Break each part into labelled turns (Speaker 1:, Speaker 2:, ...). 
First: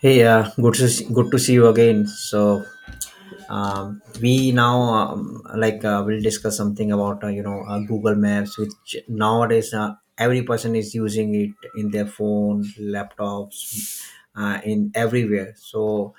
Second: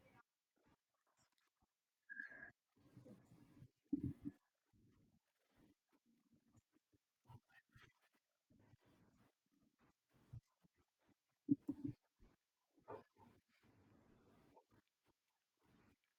Speaker 1: Hey, good to see you again. We now will discuss something about Google Maps, which nowadays every person is using it in their phone, laptops, in everywhere. So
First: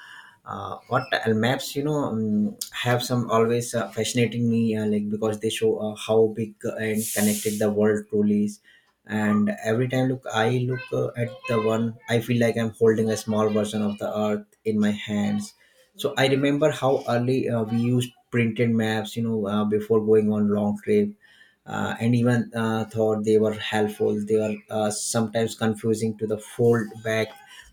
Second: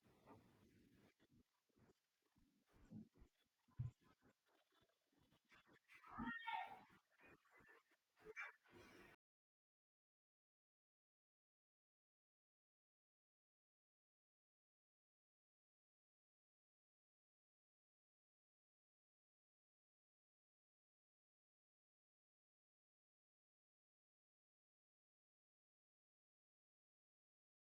Speaker 1: what maps, have some, always fascinating me, like because they show how big and connected the world truly is. And every time look I look at the one, I feel like I'm holding a small version of the earth in my hands. So I remember how early we used printed maps, before going on long trip, and even thought they were helpful. They were sometimes confusing to the fold back.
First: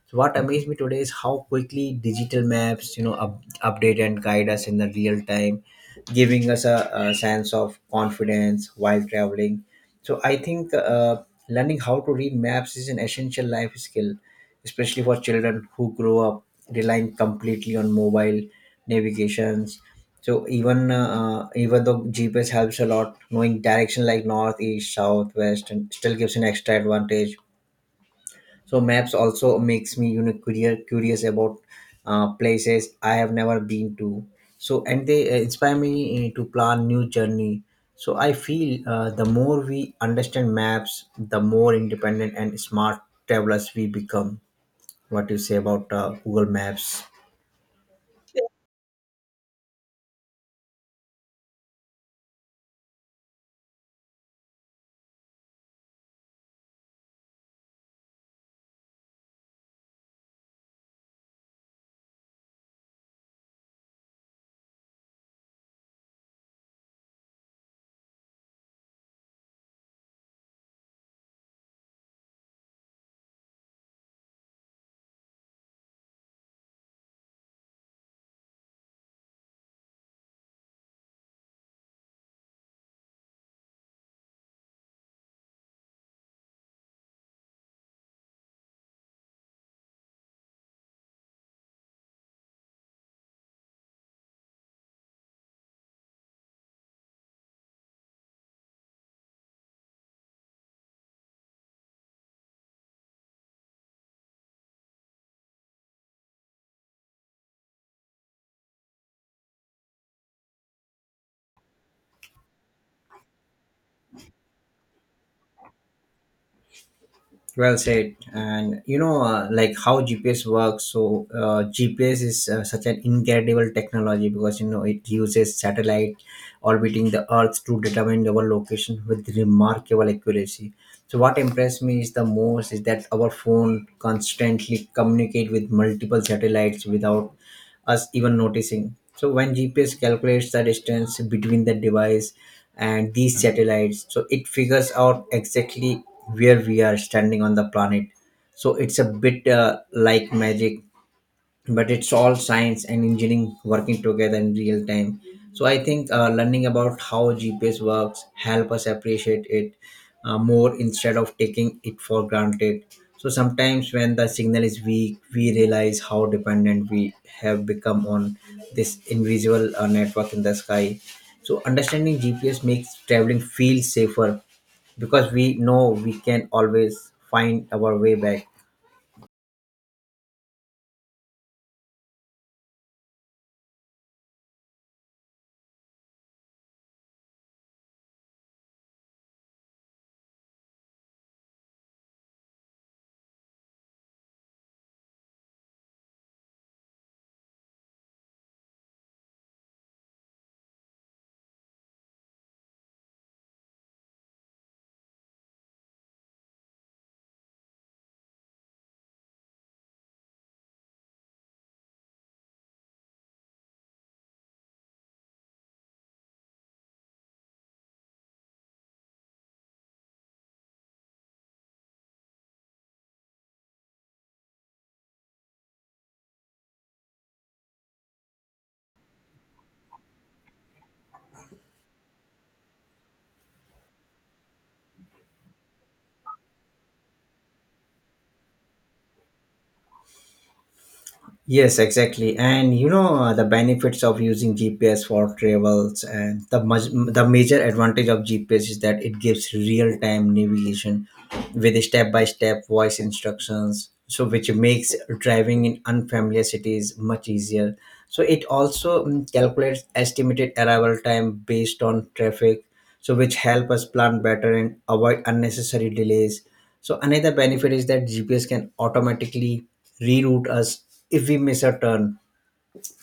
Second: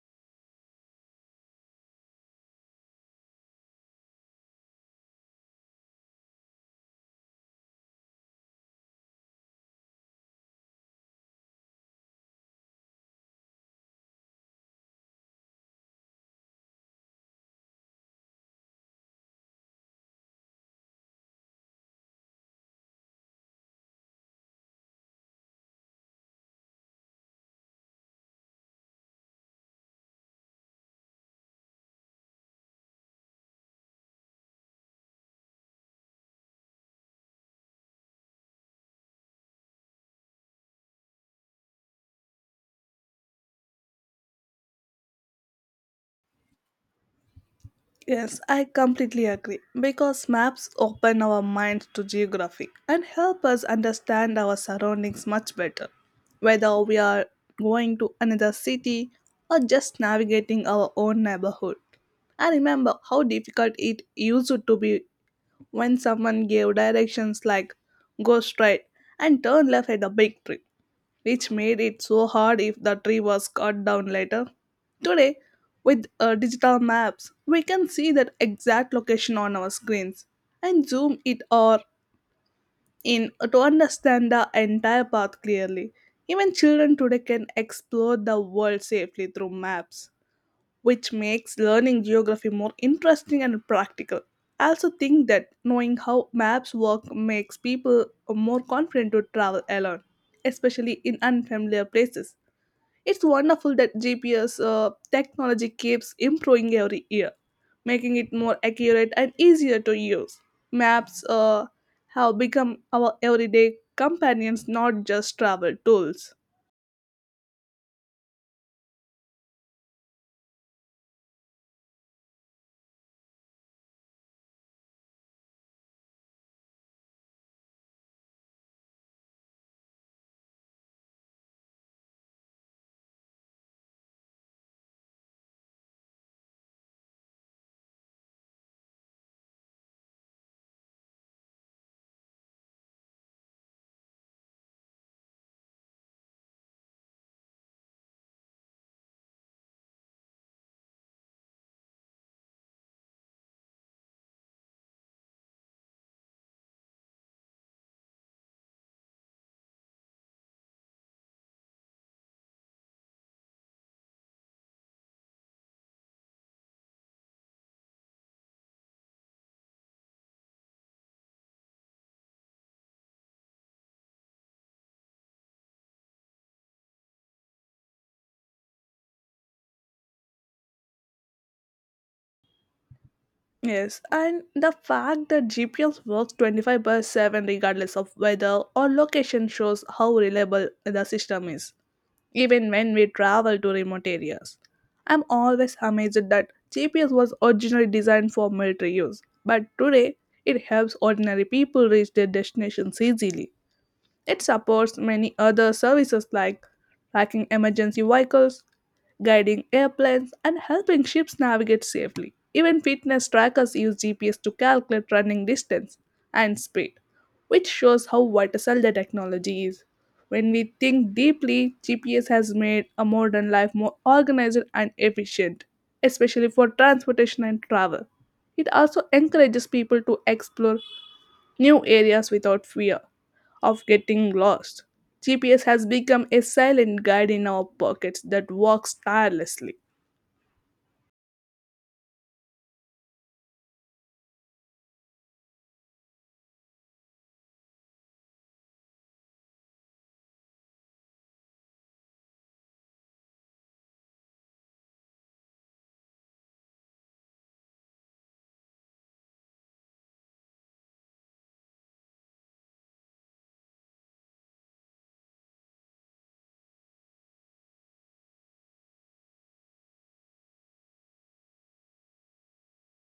Speaker 1: So what amazed me today is how quickly digital maps, update and guide us in the real time, giving us a sense of confidence while traveling. So I think learning how to read maps is an essential life skill, especially for children who grow up relying completely on mobile navigations. So even though GPS helps a lot, knowing direction like north, east, south, west and still gives an extra advantage. So maps also makes me, you know, curious about places I have never been to. So and they inspire me to plan new journey. So I feel the more we understand maps, the more independent and smart travelers we become. What you say about Google Maps?
Speaker 2: Yes, I completely agree because maps open our minds to geography and help us understand our surroundings much better. Whether we are going to another city or just navigating our own neighborhood, I remember how difficult it used to be when someone gave directions like go straight and turn left at a big tree, which made it so hard if the tree was cut down later. Today, with digital maps, we can see that exact location on our screens and zoom it or in to understand the entire path clearly. Even children today can explore the world safely through maps, which makes learning geography more interesting and practical. I also think that knowing how maps work makes people more confident to travel alone, especially in unfamiliar places. It's wonderful that GPS technology keeps improving every year, making it more accurate and easier to use. Maps have become our everyday companions, not just travel tools.
Speaker 1: Well said. And you know, like how GPS works. So GPS is such an incredible technology, because you know it uses satellite orbiting the earth to determine our location with remarkable accuracy. So what impressed me is the most is that our phone constantly communicate with multiple satellites without us even noticing. So when GPS calculates the distance between the device and these satellites, so it figures out exactly where we are standing on the planet. So it's a bit like magic, but it's all science and engineering working together in real time. So I think learning about how GPS works help us appreciate it more instead of taking it for granted. So sometimes when the signal is weak, we realize how dependent we have become on this invisible network in the sky. So understanding GPS makes traveling feel safer because we know we can always find our way back.
Speaker 2: Yes, and the fact that GPS works 25 by 7 regardless of weather or location shows how reliable the system is, even when we travel to remote areas. I'm always amazed that GPS was originally designed for military use, but today it helps ordinary people reach their destinations easily. It supports many other services like tracking emergency vehicles, guiding airplanes, and helping ships navigate safely. Even fitness trackers use GPS to calculate running distance and speed, which shows how vital the technology is. When we think deeply, GPS has made a modern life more organized and efficient, especially for transportation and travel. It also encourages people to explore new areas without fear of getting lost. GPS has become a silent guide in our pockets that works tirelessly.
Speaker 1: Yes, exactly. And you know, the benefits of using GPS for travels. And the major advantage of GPS is that it gives real time navigation with step by step voice instructions. So which makes driving in unfamiliar cities much easier. So it also calculates estimated arrival time based on traffic, so which help us plan better and avoid unnecessary delays. So another benefit is that GPS can automatically reroute us if we miss a turn,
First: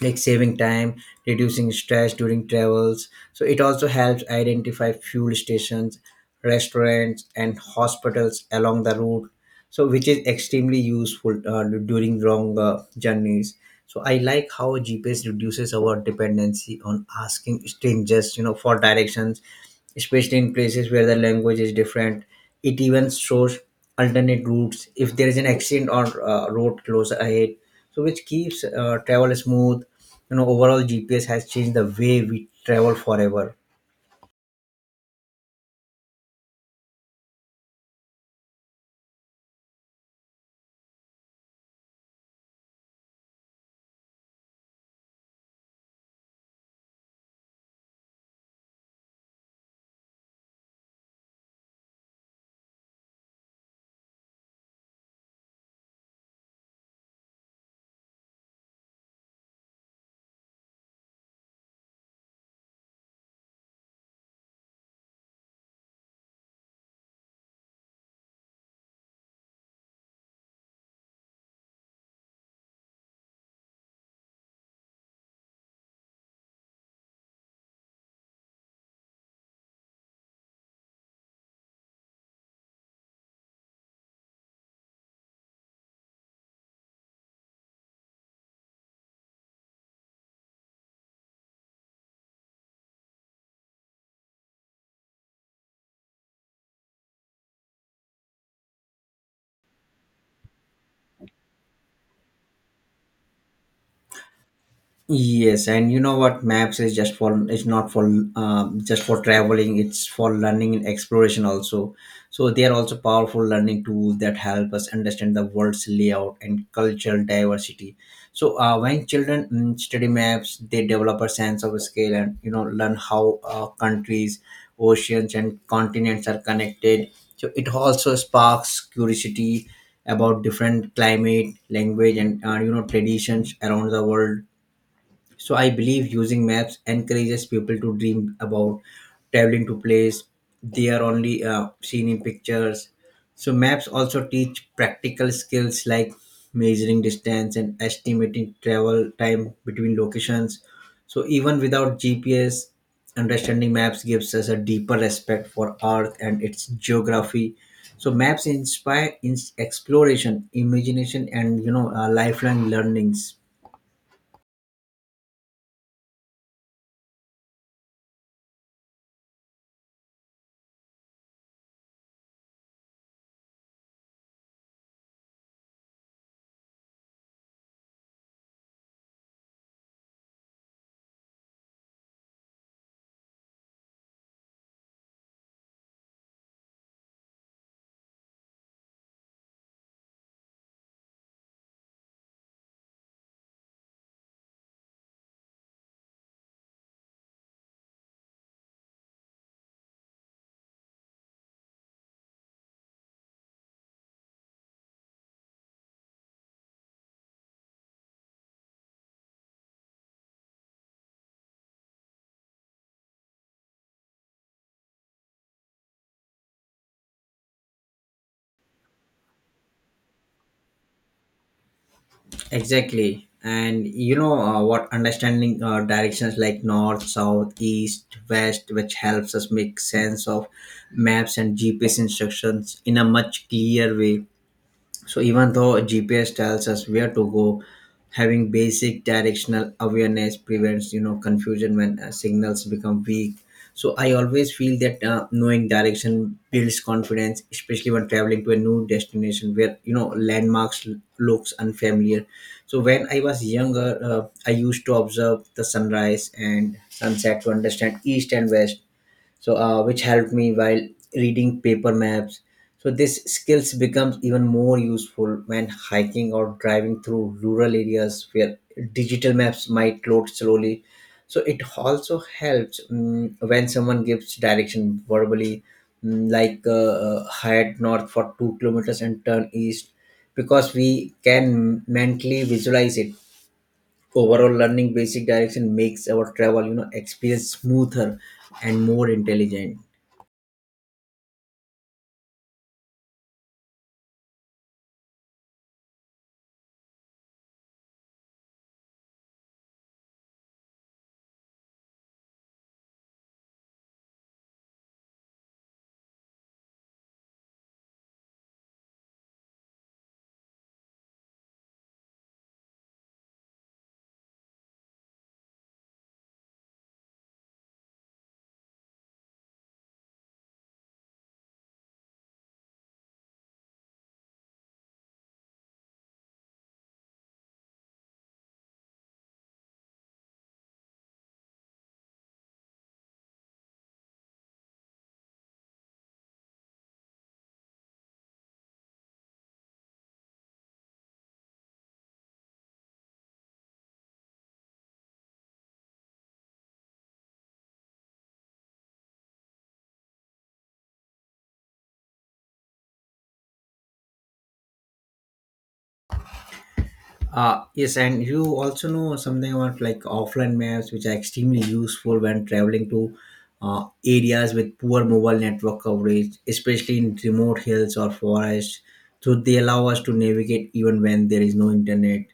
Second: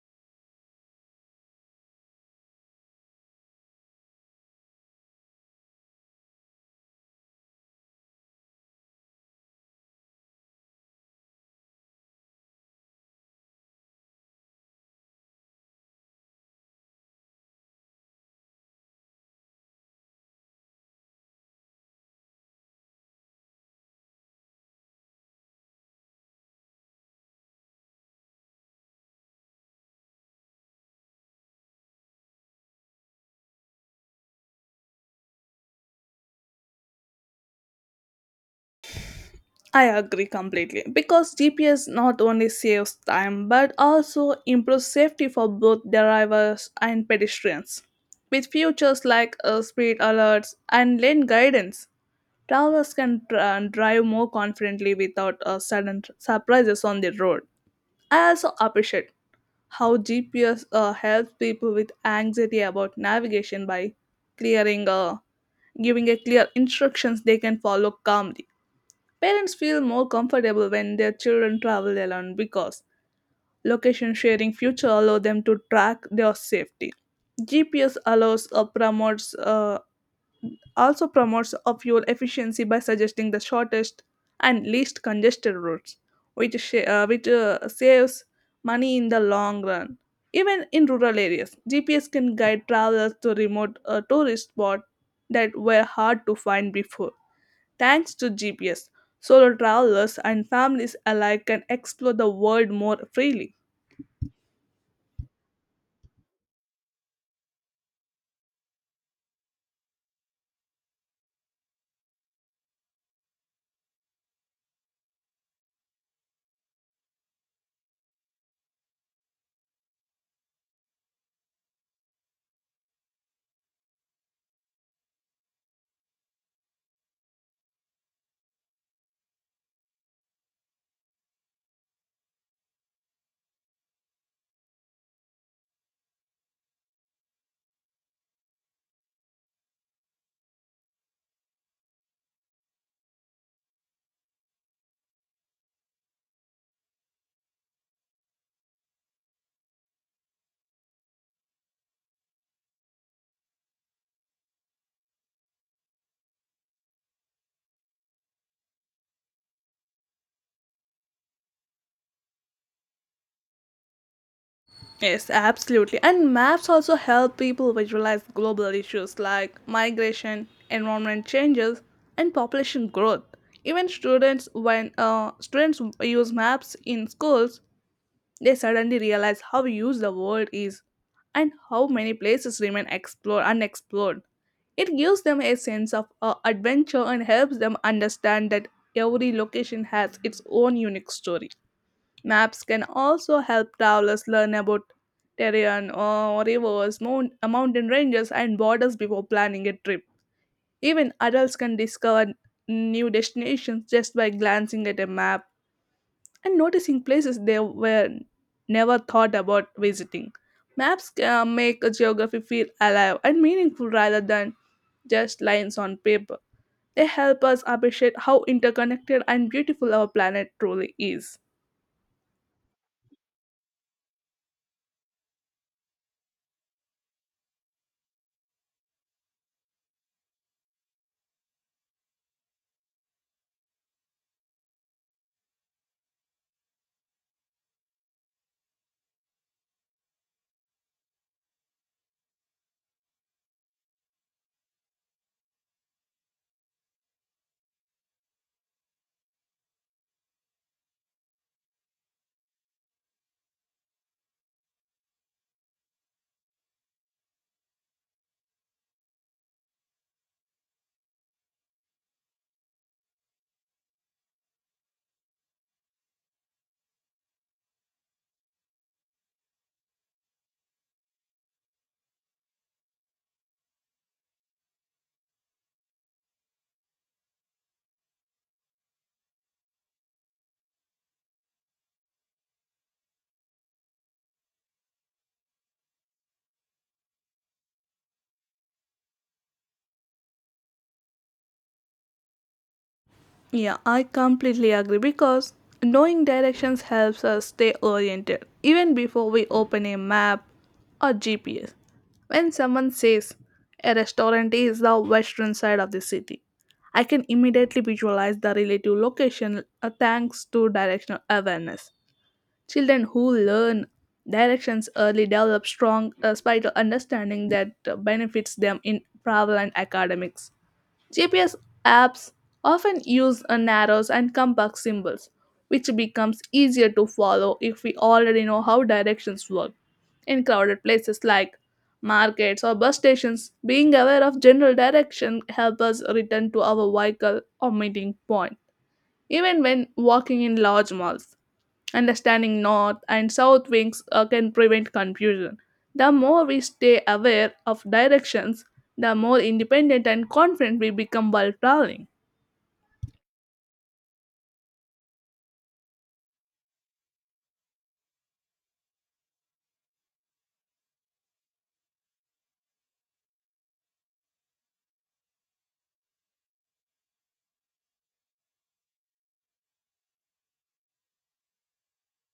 Speaker 1: like saving time, reducing stress during travels. So it also helps identify fuel stations, restaurants, and hospitals along the route. So which is extremely useful during long journeys. So I like how GPS reduces our dependency on asking strangers, you know, for directions, especially in places where the language is different. It even shows alternate routes if there is an accident or road closed ahead, so which keeps travel smooth. You know, overall GPS has changed the way we travel forever.
Speaker 2: I agree completely because GPS not only saves time but also improves safety for both drivers and pedestrians. With features like speed alerts and lane guidance, travelers can drive more confidently without sudden surprises on the road. I also appreciate how GPS helps people with anxiety about navigation by clearing, uh, giving a clear instructions they can follow calmly. Parents feel more comfortable when their children travel alone because location sharing future allow them to track their safety. GPS allows or promotes a fuel efficiency by suggesting the shortest and least congested routes, which saves money in the long run. Even in rural areas, GPS can guide travelers to remote tourist spots that were hard to find before. Thanks to GPS, solo travelers and families alike can explore the world more freely.
Speaker 1: Yes, and you know what? Maps is just for, it's not for, just for traveling. It's for learning and exploration also. So they are also powerful learning tools that help us understand the world's layout and cultural diversity. So when children study maps, they develop a sense of scale and you know learn how countries, oceans, and continents are connected. So it also sparks curiosity about different climate, language, and you know traditions around the world. So I believe using maps encourages people to dream about traveling to place they are only seen in pictures. So maps also teach practical skills like measuring distance and estimating travel time between locations. So even without GPS, understanding maps gives us a deeper respect for Earth and its geography. So maps inspire exploration, imagination, and you know lifelong learnings.
Speaker 2: Yes, absolutely. And maps also help people visualize global issues like migration, environment changes, and population growth. Even when students use maps in schools, they suddenly realize how huge the world is and how many places remain explored unexplored. It gives them a sense of adventure and helps them understand that every location has its own unique story. Maps can also help travelers learn about terrain, rivers, mountain ranges, and borders before planning a trip. Even adults can discover new destinations just by glancing at a map and noticing places they were never thought about visiting. Maps make a geography feel alive and meaningful rather than just lines on paper. They help us appreciate how interconnected and beautiful our planet truly is.
Speaker 1: Exactly. And you know, what understanding directions like north, south, east, west, which helps us make sense of maps and GPS instructions in a much clearer way. So even though GPS tells us where to go, having basic directional awareness prevents you know confusion when signals become weak. So I always feel that knowing direction builds confidence, especially when traveling to a new destination where you know landmarks looks unfamiliar. So when I was younger, I used to observe the sunrise and sunset to understand east and west, so which helped me while reading paper maps. So this skills becomes even more useful when hiking or driving through rural areas where digital maps might load slowly. So it also helps, when someone gives direction verbally, head north for 2 kilometers and turn east, because we can mentally visualize it. Overall, learning basic direction makes our travel, you know, experience smoother and more intelligent.
Speaker 2: Yeah, I completely agree because knowing directions helps us stay oriented even before we open a map or GPS. When someone says a restaurant is the western side of the city, I can immediately visualize the relative location thanks to directional awareness. Children who learn directions early develop strong spatial understanding that benefits them in travel and academics. GPS apps often use a arrows and compass symbols, which becomes easier to follow if we already know how directions work. In crowded places like markets or bus stations, being aware of general direction helps us return to our vehicle or meeting point, even when walking in large malls. Understanding north and south wings can prevent confusion. The more we stay aware of directions, the more independent and confident we become while traveling.
Speaker 1: Yes, and you also know something about like offline maps, which are extremely useful when traveling to areas with poor mobile network coverage, especially in remote hills or forests. So they allow us to navigate even when there is no internet,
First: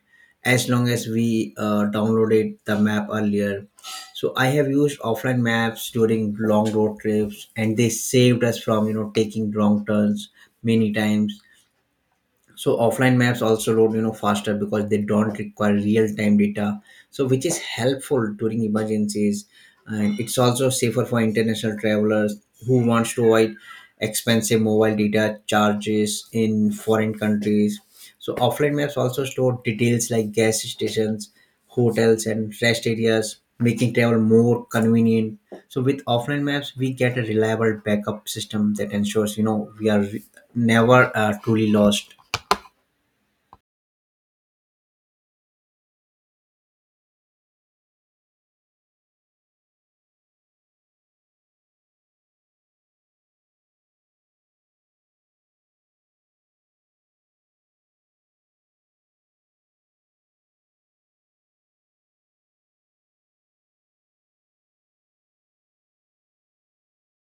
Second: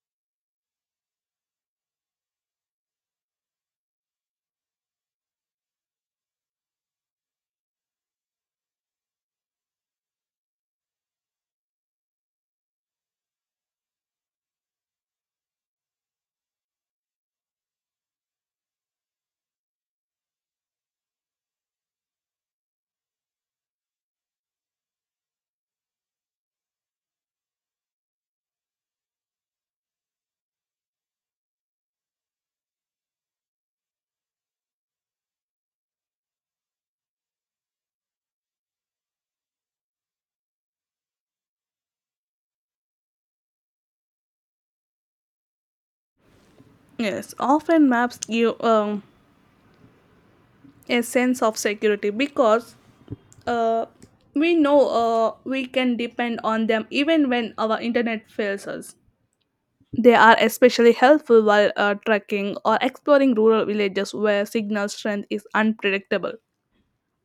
Speaker 1: as long as we downloaded the map earlier. So I have used offline maps during long road trips, and they saved us from, you know, taking wrong turns many times. So offline maps also load, you know, faster because they don't require real time data, so which is helpful during emergencies. And it's also safer for international travelers who wants to avoid expensive mobile data charges in foreign countries. So offline maps also store details like gas stations, hotels, and rest areas, making travel more convenient. So with offline maps, we get a reliable backup system that ensures, you know, we are never truly lost.
Speaker 2: Yes, often maps give a sense of security because uh, we know we can depend on them even when our internet fails us. They are especially helpful while trekking or exploring rural villages where signal strength is unpredictable.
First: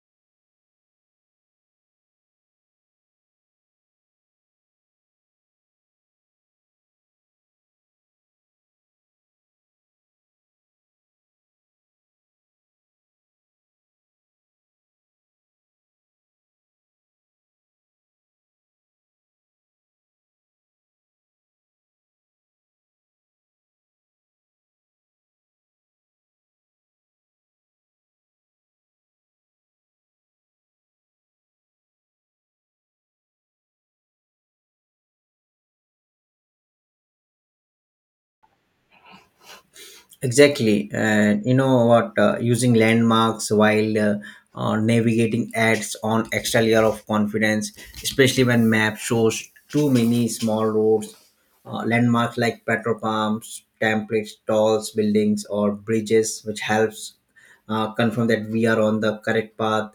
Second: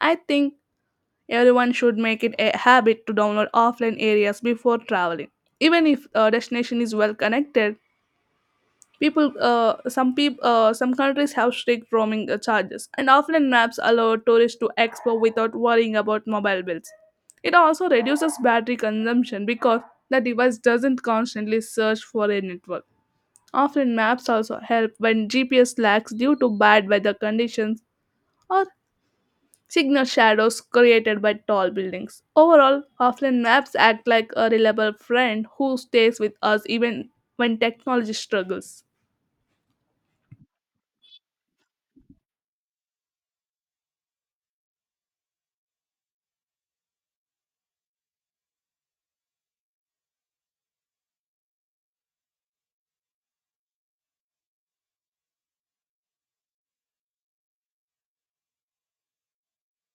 Speaker 2: I think everyone should make it a habit to download offline areas before traveling. Even if a destination is well connected, some countries have strict roaming charges, and offline maps allow tourists to explore without worrying about mobile bills. It also reduces battery consumption because the device doesn't constantly search for a network. Offline maps also help when GPS lacks due to bad weather conditions or signal shadows created by tall buildings. Overall, offline maps act like a reliable friend who stays with us even when technology struggles.
Speaker 1: Exactly. And you know what? Using landmarks while navigating adds on extra layer of confidence, especially when map shows too many small roads. Landmarks like petrol pumps, templates, tolls, buildings, or bridges, which helps confirm that we are on the correct path.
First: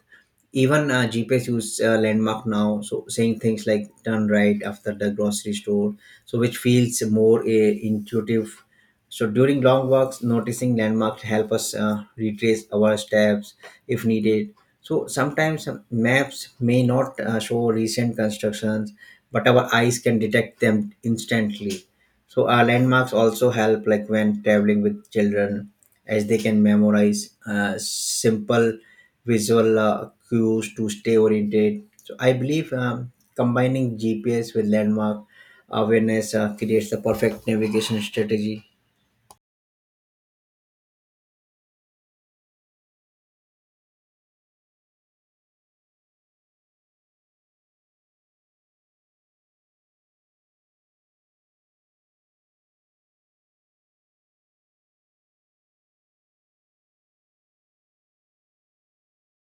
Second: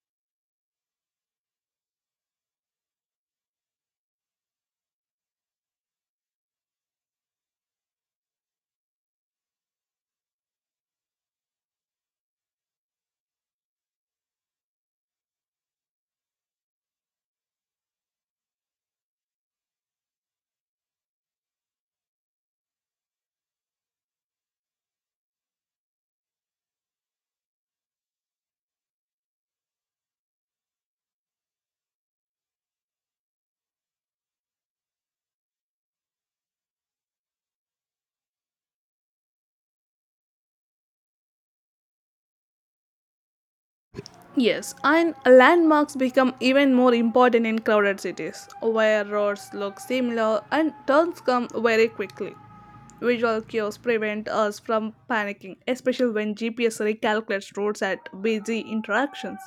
Speaker 1: Even GPS use landmark now, so saying things like turn right after the grocery store, so which feels more intuitive. So during long walks, noticing landmarks help us retrace our steps if needed. So sometimes maps may not show recent constructions, but our eyes can detect them instantly. So our landmarks also help, like when traveling with children, as they can memorize simple visual cues to stay oriented. So I believe combining GPS with landmark awareness creates the perfect navigation strategy.
Speaker 2: Yes, and landmarks become even more important in crowded cities, where roads look similar and turns come very quickly. Visual cues prevent us from panicking, especially when GPS recalculates routes at busy interactions.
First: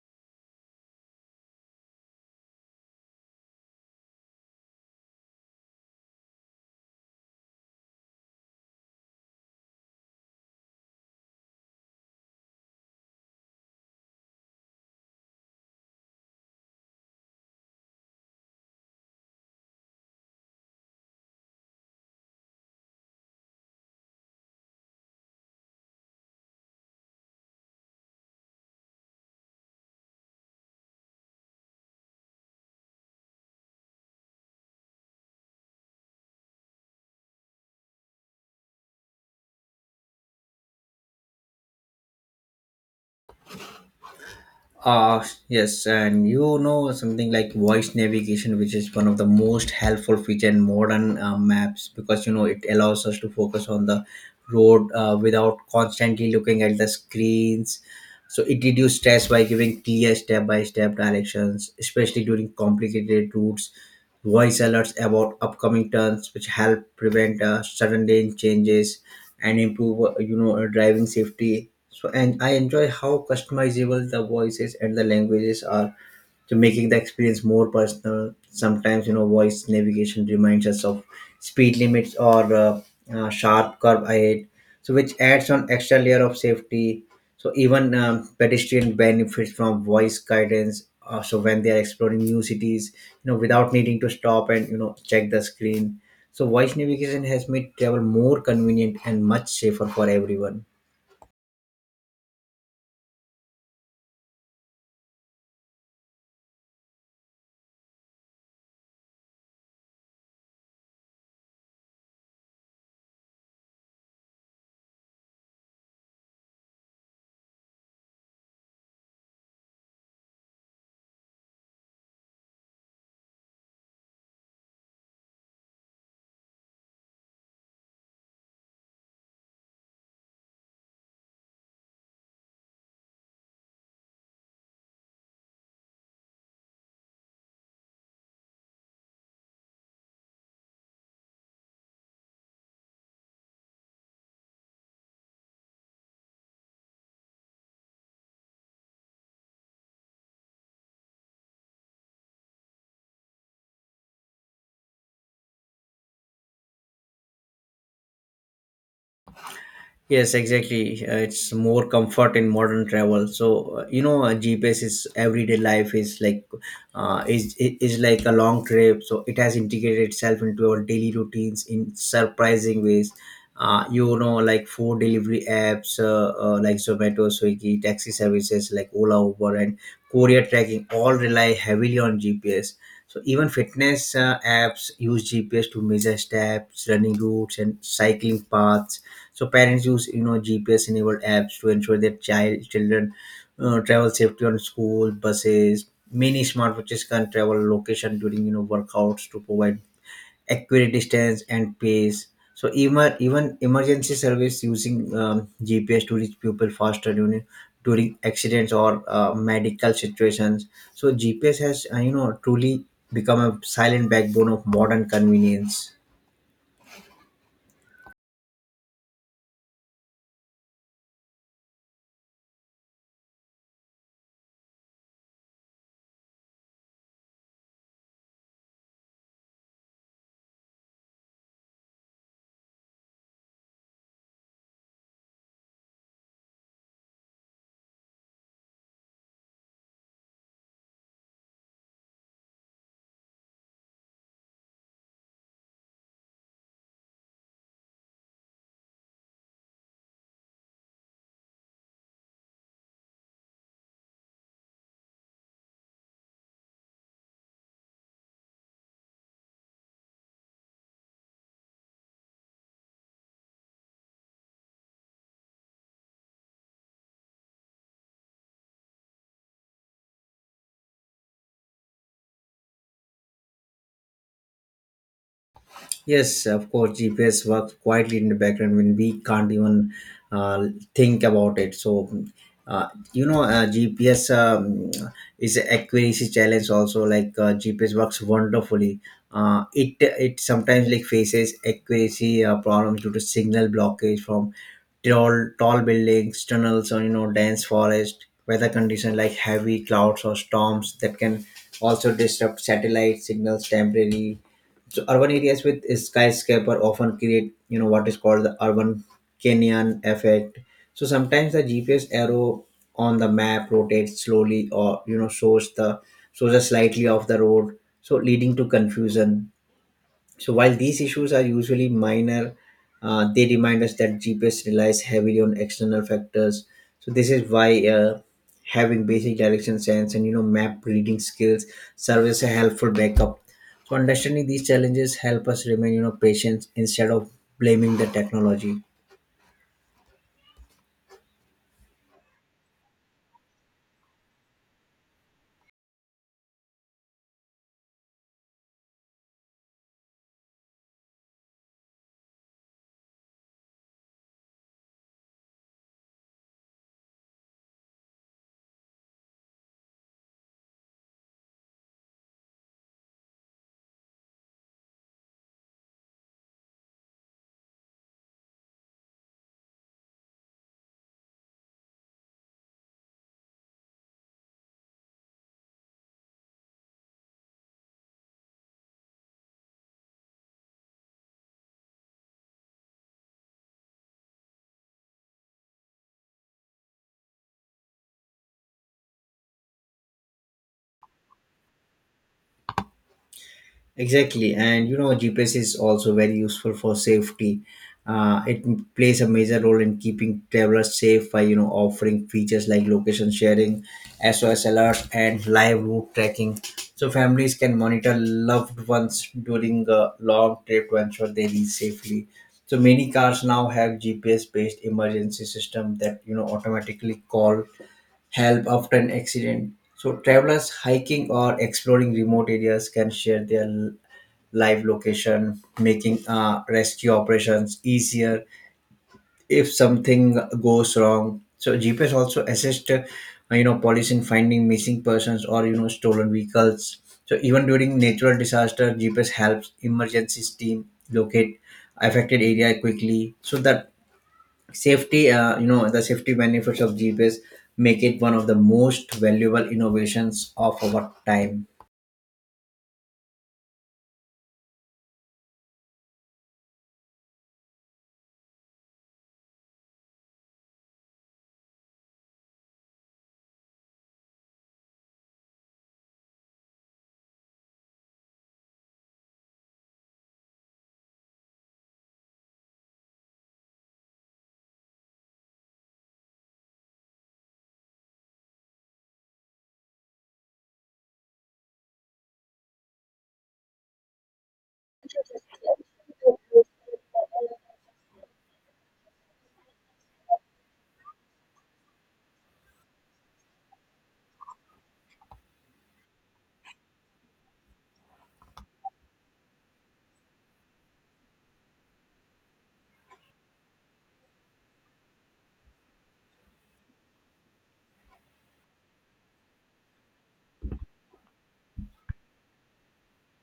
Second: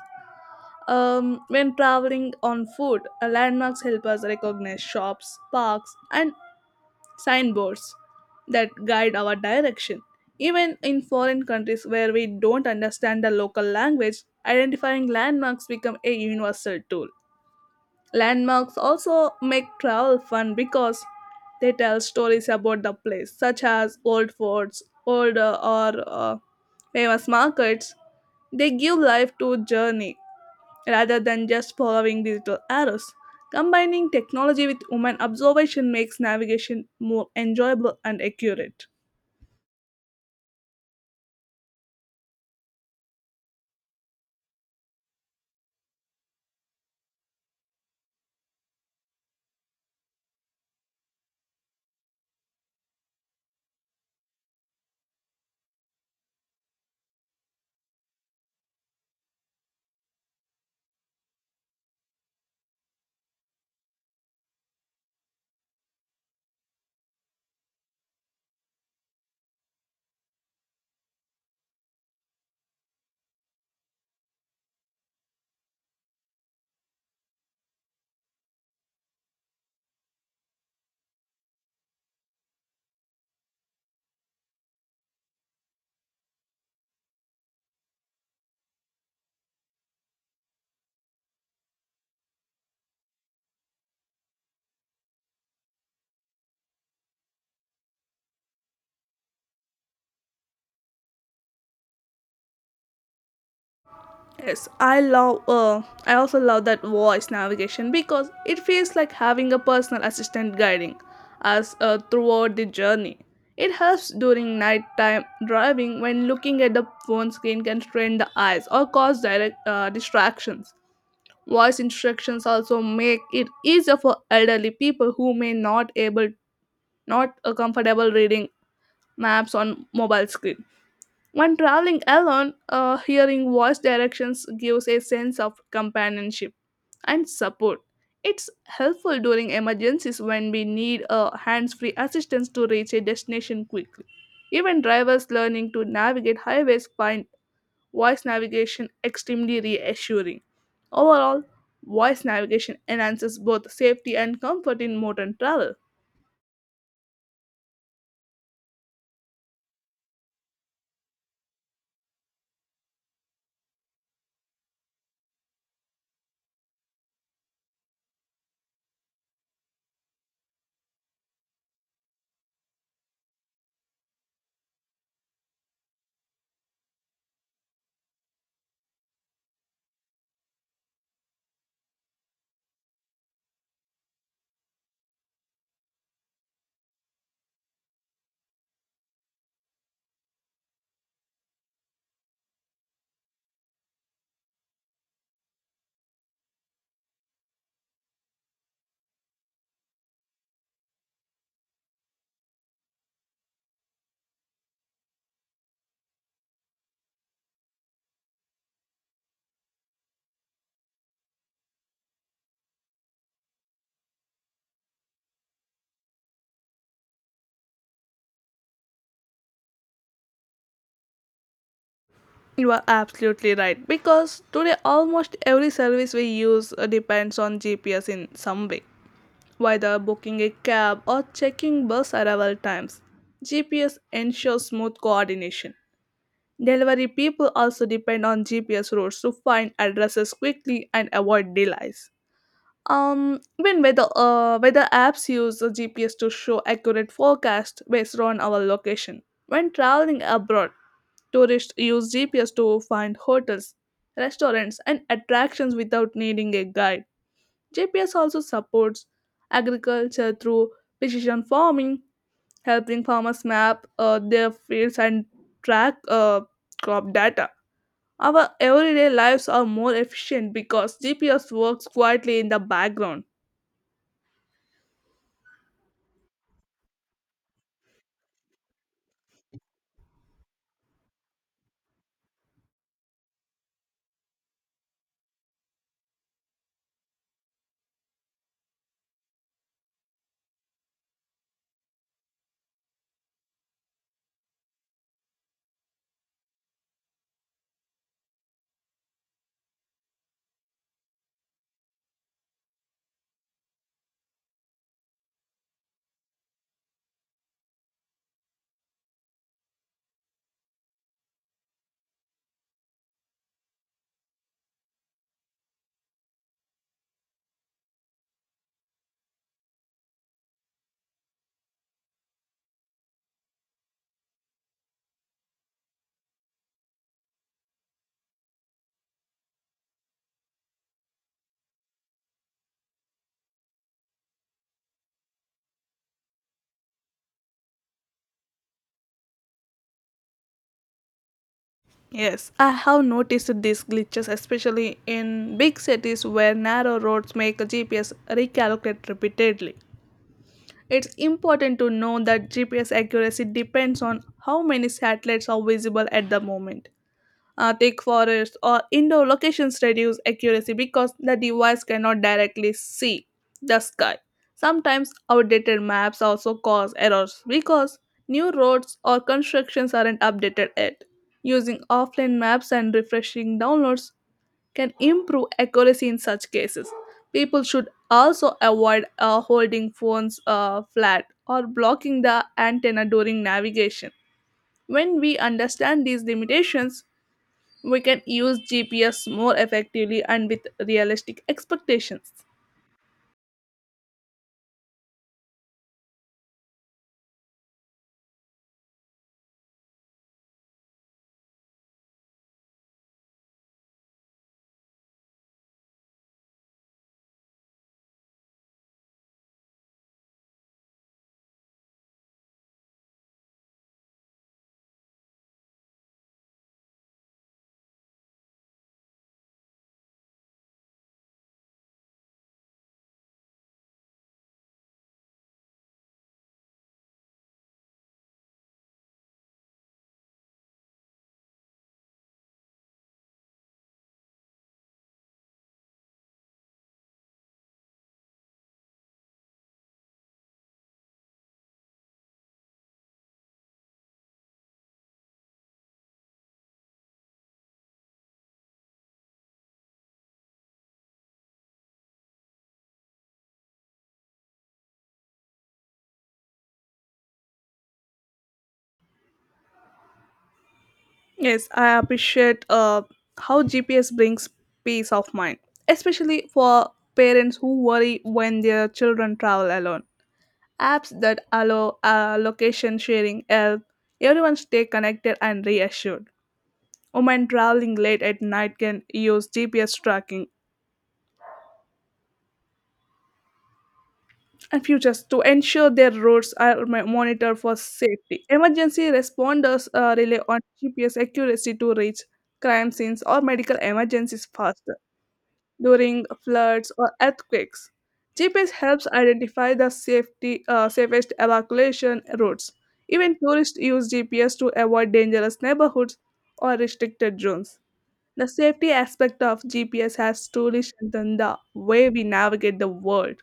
Speaker 2: When traveling on foot, landmarks help us recognize shops, parks, and signboards that guide our direction. Even in foreign countries where we don't understand the local language, identifying landmarks become a universal tool. Landmarks also make travel fun because they tell stories about the place, such as old forts, old or famous markets. They give life to journey rather than just following digital arrows. Combining technology with human observation makes navigation more enjoyable and accurate.
Speaker 1: Uh, yes, and you know something like voice navigation, which is one of the most helpful feature in modern maps, because you know it allows us to focus on the road without constantly looking at the screens. So it reduces stress by giving clear step by step directions, especially during complicated routes. Voice alerts about upcoming turns which help prevent sudden lane changes and improve driving safety. So and I enjoy how customizable the voices and the languages are, so making the experience more personal. Sometimes, you know, voice navigation reminds us of speed limits or sharp curve ahead, so which adds on extra layer of safety. So even pedestrian benefits from voice guidance, so when they are exploring new cities, you know, without needing to stop and you know check the screen. So voice navigation has made travel more convenient and much safer for everyone.
Speaker 2: Yes, I love. I also love that voice navigation because it feels like having a personal assistant guiding us throughout the journey. It helps during nighttime driving when looking at the phone screen can strain the eyes or cause direct distractions. Voice instructions also make it easier for elderly people who may not a comfortable reading maps on mobile screen. When traveling alone, hearing voice directions gives a sense of companionship and support. It's helpful during emergencies when we need a hands-free assistance to reach a destination quickly. Even drivers learning to navigate highways find voice navigation extremely reassuring. Overall, voice navigation enhances both safety and comfort in modern travel.
Speaker 1: Yes, exactly. It's more comfort in modern travel. So GPS is everyday life is like is like a long trip. So it has integrated itself into our daily routines in surprising ways. You know, like food delivery apps like Zomato, Swiggy, taxi services like Ola, Uber, and courier tracking all rely heavily on GPS. So even fitness apps use GPS to measure steps, running routes, and cycling paths. So parents use, you know, GPS enabled apps to ensure their children travel safely on school buses. Many smartwatches can travel location during, you know, workouts to provide accurate distance and pace. So even emergency service using GPS to reach people faster during accidents or medical situations. So GPS has you know truly become a silent backbone of modern convenience.
Speaker 2: You are absolutely right because today almost every service we use depends on GPS in some way. Whether booking a cab or checking bus arrival times, GPS ensures smooth coordination. Delivery people also depend on GPS routes to find addresses quickly and avoid delays. Weather apps use the GPS to show accurate forecast based on our location. When traveling abroad, tourists use GPS to find hotels, restaurants, and attractions without needing a guide. GPS also supports agriculture through precision farming, helping farmers map their fields and track crop data. Our everyday lives are more efficient because GPS works quietly in the background.
Speaker 1: Yes, of course, GPS works quietly in the background when we can't even uh, think about it. So, uh, GPS is an accuracy challenge also. Like GPS works wonderfully. It sometimes like faces accuracy problems due to signal blockage from tall buildings, tunnels, or you know, dense forest. Weather conditions like heavy clouds or storms that can also disrupt satellite signals temporarily. So urban areas with skyscraper often create you know what is called the urban canyon effect. So sometimes the GPS arrow on the map rotates slowly, or you know shows a slightly off the road, so leading to confusion. So while these issues are usually minor, they remind us that GPS relies heavily on external factors. So this is why having basic direction sense and you know map reading skills serve as a helpful backup. So understanding these challenges help us remain, you know, patient instead of blaming the technology.
Speaker 2: Yes, I have noticed these glitches, especially in big cities where narrow roads make GPS recalculate repeatedly. It's important to know that GPS accuracy depends on how many satellites are visible at the moment. Thick forests or indoor locations reduce accuracy because the device cannot directly see the sky. Sometimes outdated maps also cause errors because new roads or constructions aren't updated yet. Using offline maps and refreshing downloads can improve accuracy in such cases. People should also avoid holding phones flat or blocking the antenna during navigation. When we understand these limitations, we can use GPS more effectively and with realistic expectations.
Speaker 1: Exactly, and you know GPS is also very useful for safety. It plays a major role in keeping travelers safe by, you know, offering features like location sharing, SOS alerts, and live route tracking. So families can monitor loved ones during a long trip to ensure they reach safely. So many cars now have GPS-based emergency system that you know automatically call help after an accident. So travelers hiking or exploring remote areas can share their live location, making rescue operations easier if something goes wrong. So GPS also assist, police in finding missing persons or you know stolen vehicles. So even during natural disaster, GPS helps emergencies team locate affected area quickly. So that the safety benefits of GPS make it one of the most valuable innovations of our time.
Speaker 2: Yes, I appreciate how GPS brings peace of mind, especially for parents who worry when their children travel alone. Apps that allow location sharing help everyone stay connected and reassured. Women traveling late at night can use GPS tracking and features to ensure their roads are monitored for safety. Emergency responders rely on GPS accuracy to reach crime scenes or medical emergencies faster during floods or earthquakes. GPS helps identify the safest evacuation routes. Even tourists use GPS to avoid dangerous neighborhoods or restricted zones. The safety aspect of GPS has truly strengthened the way we navigate the world.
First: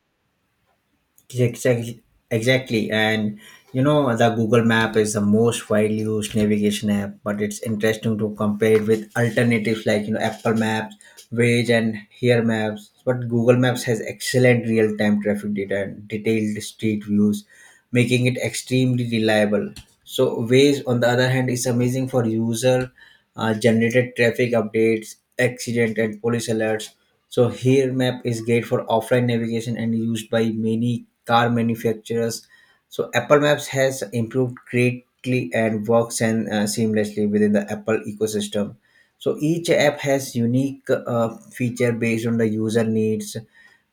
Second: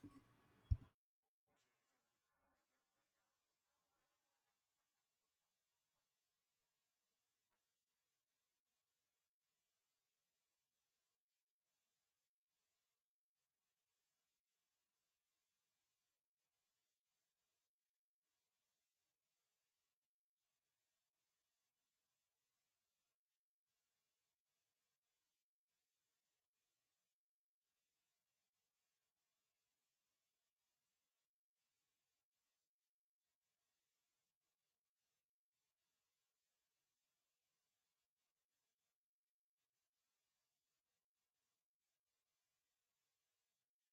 Speaker 1: Exactly, exactly. And you know, the Google Map is the most widely used navigation app, but it's interesting to compare it with alternatives like you know Apple Maps, Waze, and Here Maps. But Google Maps has excellent real-time traffic data and detailed street views, making it extremely reliable. So Waze, on the other hand, is amazing for user generated traffic updates, accident and police alerts. So Here Map is great for offline navigation and used by many car manufacturers. So Apple Maps has improved greatly and works and seamlessly within the Apple ecosystem. So each app has unique feature based on the user needs,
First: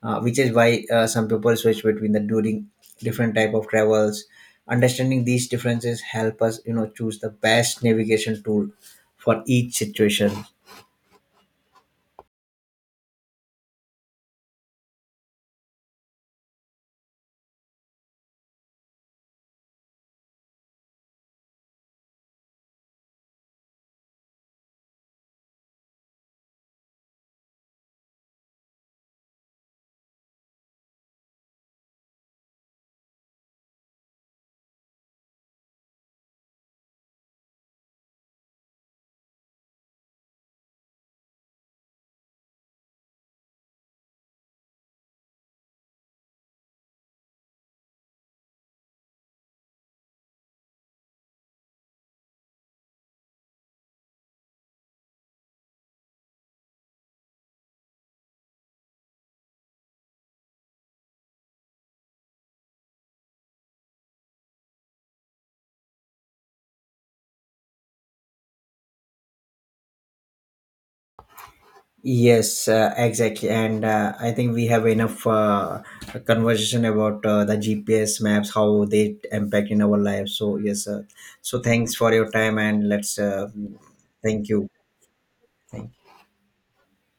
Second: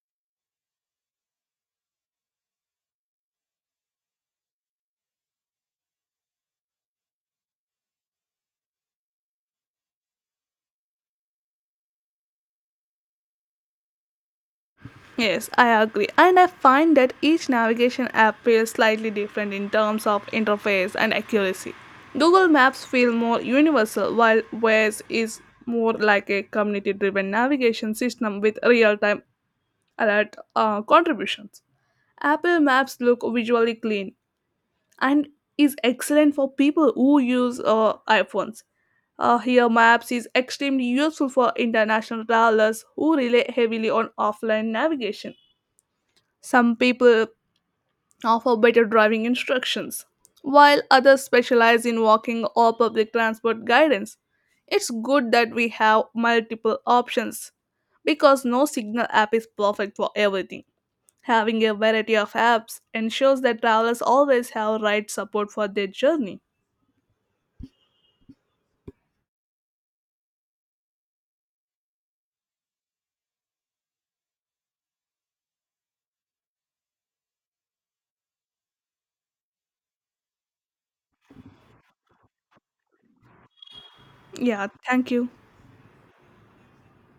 Speaker 1: which is why some people switch between the during different type of travels. Understanding these differences help us, you know, choose the best navigation tool for each situation.
Speaker 2: Yes, I agree. And I find that each navigation app feels slightly different in terms of interface and accuracy. Google Maps feel more universal while Waze is more like a community-driven navigation system with real-time alert contributions. Apple Maps look visually clean and is excellent for people who use iPhones. Here, Maps is extremely useful for international travelers who rely heavily on offline navigation. Some people offer better driving instructions, while others specialize in walking or public transport guidance. It's good that we have multiple options because no signal app is perfect for everything. Having a variety of apps ensures that travelers always have right support for their journey.
Speaker 1: Yes, exactly. And I think we have enough conversation about the GPS maps, how they impact in our lives. So yes, so thanks for your time. And let's thank
Speaker 2: Yeah,
Speaker 1: you.
Speaker 2: thank you.
Speaker 1: Thank